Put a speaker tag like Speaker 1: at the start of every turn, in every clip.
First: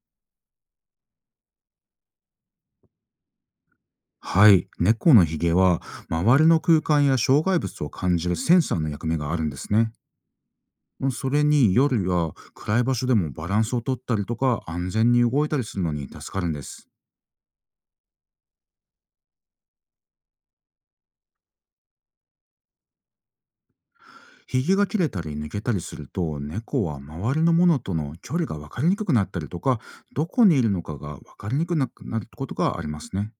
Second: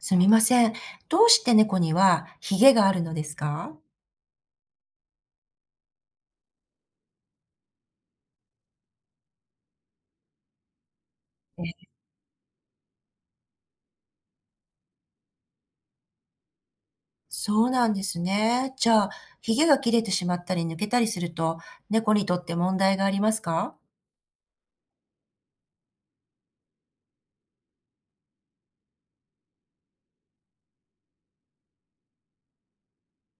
Speaker 1: すみません。どうして猫にはヒゲがあるのですか？
Speaker 2: はい、猫のヒゲは周りの空間や障害物を感じるセンサーの役目があるんですね。それに
Speaker 1: え
Speaker 2: 夜や暗い場所でもバランスをとったりとか、安全に動いたりするのに助かるんです。
Speaker 1: そうなんですね。じゃあ、ヒゲが切れてしまったり抜けたりすると、猫にとって問題がありますか？
Speaker 2: ヒゲが切れたり抜けたりすると、猫は周りのものとの距離が分かりにくくなったりとか、どこにいるのかが分かりにくくなることがありますね。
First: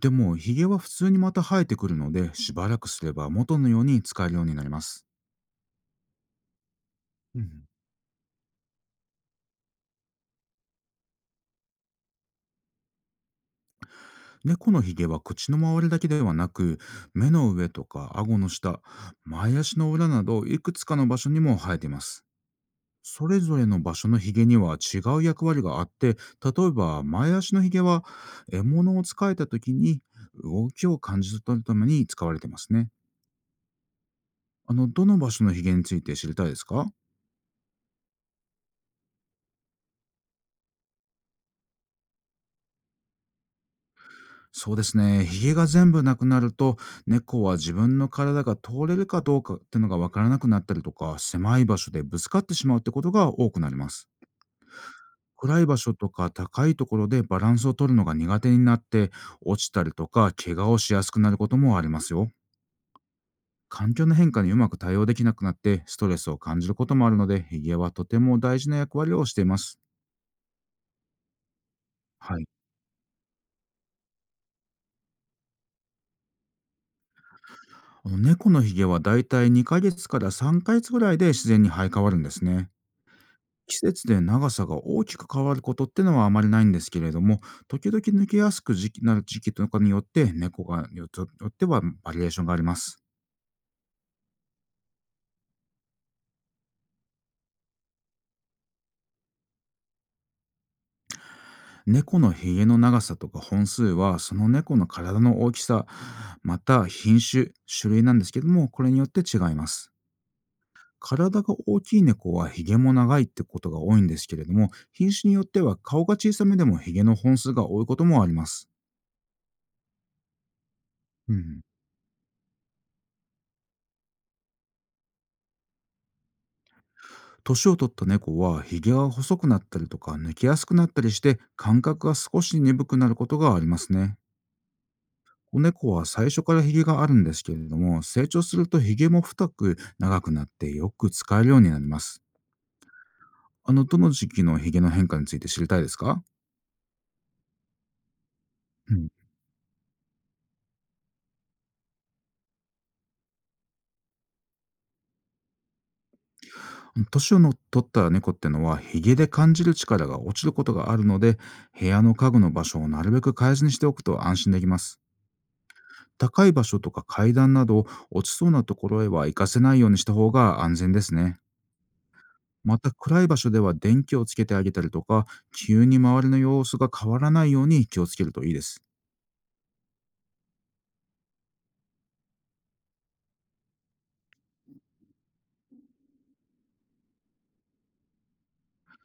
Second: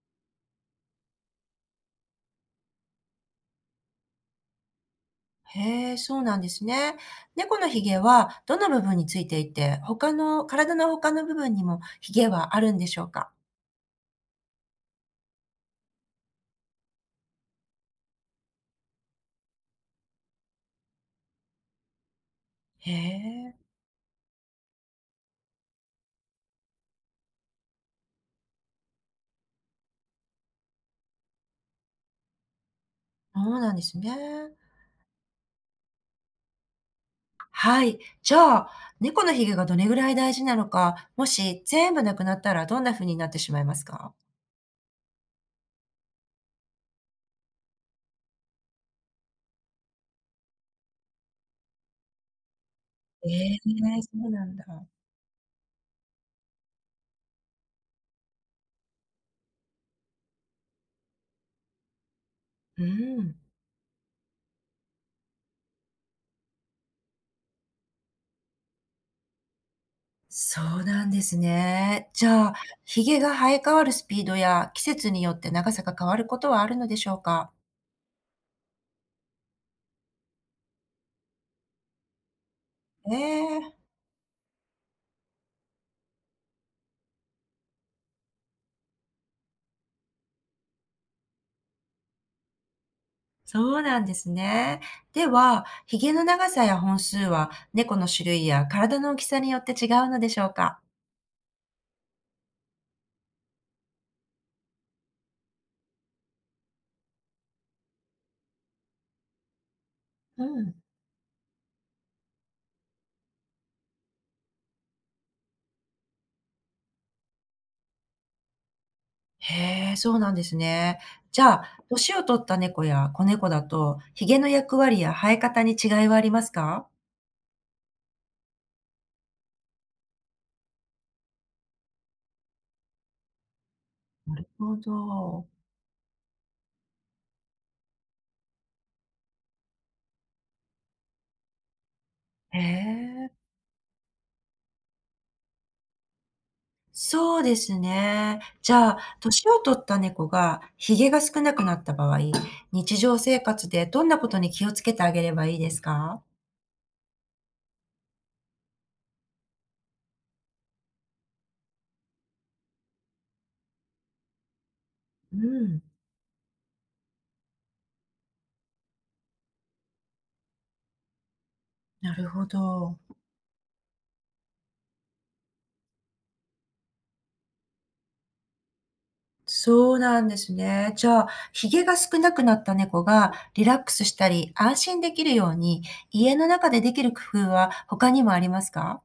Speaker 2: でもヒゲは普通にまた生えてくるので、しばらくすれば元のように使えるようになります。
Speaker 1: へえ、そうなんですね。
Speaker 2: う
Speaker 1: 猫
Speaker 2: ん。
Speaker 1: のヒゲはどの部分についていて、他の体の他の部分にもヒゲはあるんでしょうか？
Speaker 2: 猫のひげは口の周りだけではなく、目の上とか顎の下、前足の裏などいくつかの場所にも生えています。
Speaker 1: へ
Speaker 2: それ
Speaker 1: え、
Speaker 2: ぞれの場所のひげには違う役割があって、例えば前足のひげは獲物を使えた時に動きを感じ取るために使われてますね。
Speaker 1: そうなんですね。
Speaker 2: どの場所のひげについて知りたいですか？
Speaker 1: はい。じゃあ、猫のヒゲがどれぐらい大事なのか、もし全部なくなったらどんな風になってしまいますか？
Speaker 2: そうですね。ヒゲが全部なくなると、猫は自分の体が通れるかどうかってのがわからなくなったりとか、狭い場所でぶつかってしまうってことが
Speaker 1: え
Speaker 2: 多く
Speaker 1: え、
Speaker 2: なります。
Speaker 1: そうなんだ。
Speaker 2: 暗い場所とか高いところでバランスを取るのが苦手になって、落ちたりとか怪我をしやすくなることもありますよ。
Speaker 1: うん。
Speaker 2: 環境の変化にうまく対応できなくなって、ストレスを感じることもあるので、ヒゲはとても大事な役割をしています。
Speaker 1: そうなんですね。じ
Speaker 2: はい。
Speaker 1: ゃあ、ひげが生え変わるスピードや季節によって長さが変わることはあるのでしょうか？
Speaker 2: 猫のヒゲはだいたい2ヶ月から3ヶ月ぐらいで自然に生え変わるんですね。
Speaker 1: ええ、
Speaker 2: 季節で長さが大きく変わることってのはあまりないんですけれども、時々抜けやすくなる時期とかによって、猫がよっては、バリエーションがあります。
Speaker 1: そうなんですね。では、ひげの長さや本数は猫の種類や体の大きさによって違うのでしょうか？
Speaker 2: 猫のひげの長さとか本数は、その猫の体の大きさ、また品種、種類なんですけども、これによって違います。
Speaker 1: うん。
Speaker 2: 体が大きい猫はヒゲも長いってことが多いんですけれども、品種によっては顔が小さめでもヒゲの本数が多いこともあります。
Speaker 1: へえ、そうなんですね。
Speaker 2: う
Speaker 1: じ
Speaker 2: ん。
Speaker 1: ゃあ、年を取った猫や子猫だと、ひげの役割や生え方に違いはありますか？
Speaker 2: 年を取った猫はひげが細くなったりとか抜けやすくなったりして、感覚が少し鈍くなることがありますね。
Speaker 1: なるほど。
Speaker 2: 子猫は最初からひげがあるんですけれども、成長するとひげも太く長くなってよく使えるようになります。
Speaker 1: へえ。
Speaker 2: どの時期のひげの変化について知りたいですか？
Speaker 1: そうですね。じゃ
Speaker 2: う
Speaker 1: あ、
Speaker 2: ん、
Speaker 1: 年を取った猫がひげが少なくなった場合、日常生活でどんなことに気をつけてあげればいいですか？
Speaker 2: 年をの取った猫ってのはひげで感じる力が落ちることがあるので、部屋の家具の場所をなるべく変えずにしておくと安心できます。
Speaker 1: うん、
Speaker 2: 高い場所とか階段など落ちそうなところへは行かせないようにした方が安全ですね。
Speaker 1: なるほ
Speaker 2: また
Speaker 1: ど。
Speaker 2: 暗い場所では電気をつけてあげたりとか、急に周りの様子が変わらないように気をつけるといいです。
Speaker 1: そうなんですね。じゃあ、ひげが少なくなった猫がリラックスしたり、安心できるように、家の中でできる工夫は他にもありますか？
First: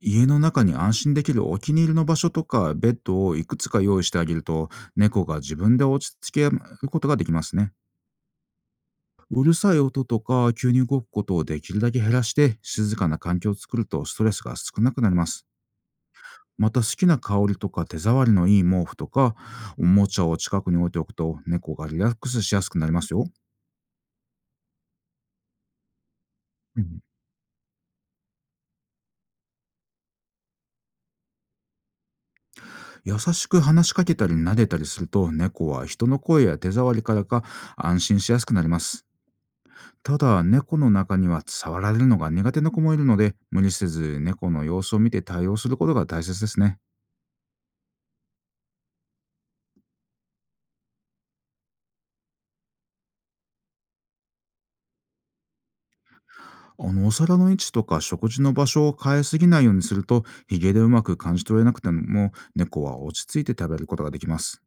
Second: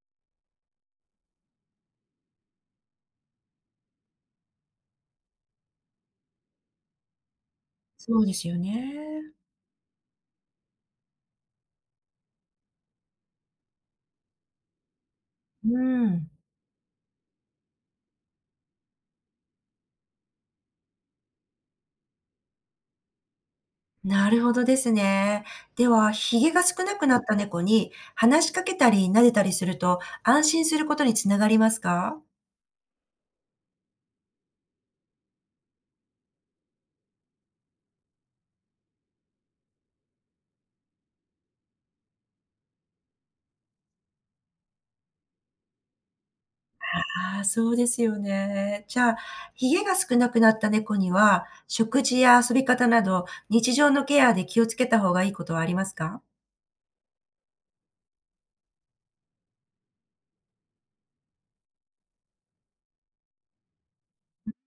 Speaker 2: 家の中に安心できるお気に入りの場所とかベッドをいくつか用意してあげると、猫が自分で落ち着けることができますね。
Speaker 1: そうですよね。
Speaker 2: うるさい音とか急に動くことをできるだけ減らして、静かな環境を作るとストレスが少なくなります。
Speaker 1: うん。
Speaker 2: また好きな香りとか手触りのいい毛布とかおもちゃを近くに置いておくと、猫がリラックスしやすくなりますよ。
Speaker 1: なるほどですね。では、ひげが
Speaker 2: う
Speaker 1: 少な
Speaker 2: ん、
Speaker 1: くなった猫に話しかけたり撫でたりすると安心することにつながりますか？
Speaker 2: 優しく話しかけたり撫でたりすると、猫は人の声や手触りから、安心しやすくなります。ただ猫の中には触られるのが苦手な子もいるので、無理せず猫の様子を見て対応することが大切ですね。
Speaker 1: ああ、そうですよね。じゃあ、ひげが少なくなった猫には、食事や遊び方など、日常のケアで気をつけた方がいいことはありますか？
Speaker 2: お皿の位置とか食事の場所を変えすぎないようにすると、ヒゲでうまく感じ取れなくても猫は落ち着いて食べることができます。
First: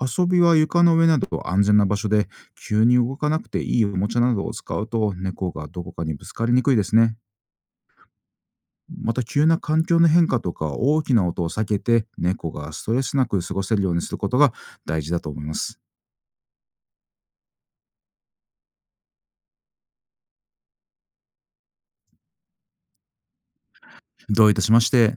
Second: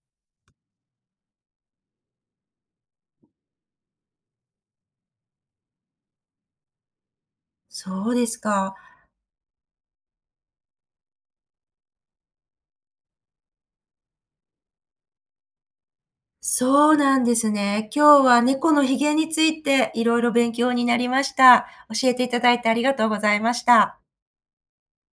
Speaker 2: 遊びは床の上など安全な場所で、急に動かなくていいおもちゃなどを使うと、猫がどこかにぶつかりにくいですね。
Speaker 1: そうですか。
Speaker 2: また、急な環境の変化とか大きな音を避けて、猫がストレスなく過ごせるようにすることが大事だと思います。
Speaker 1: そうなんですね。今日は猫のひげについていろいろ勉強になりました。教えていただいてありがとうございました。
Speaker 2: どういたしまして。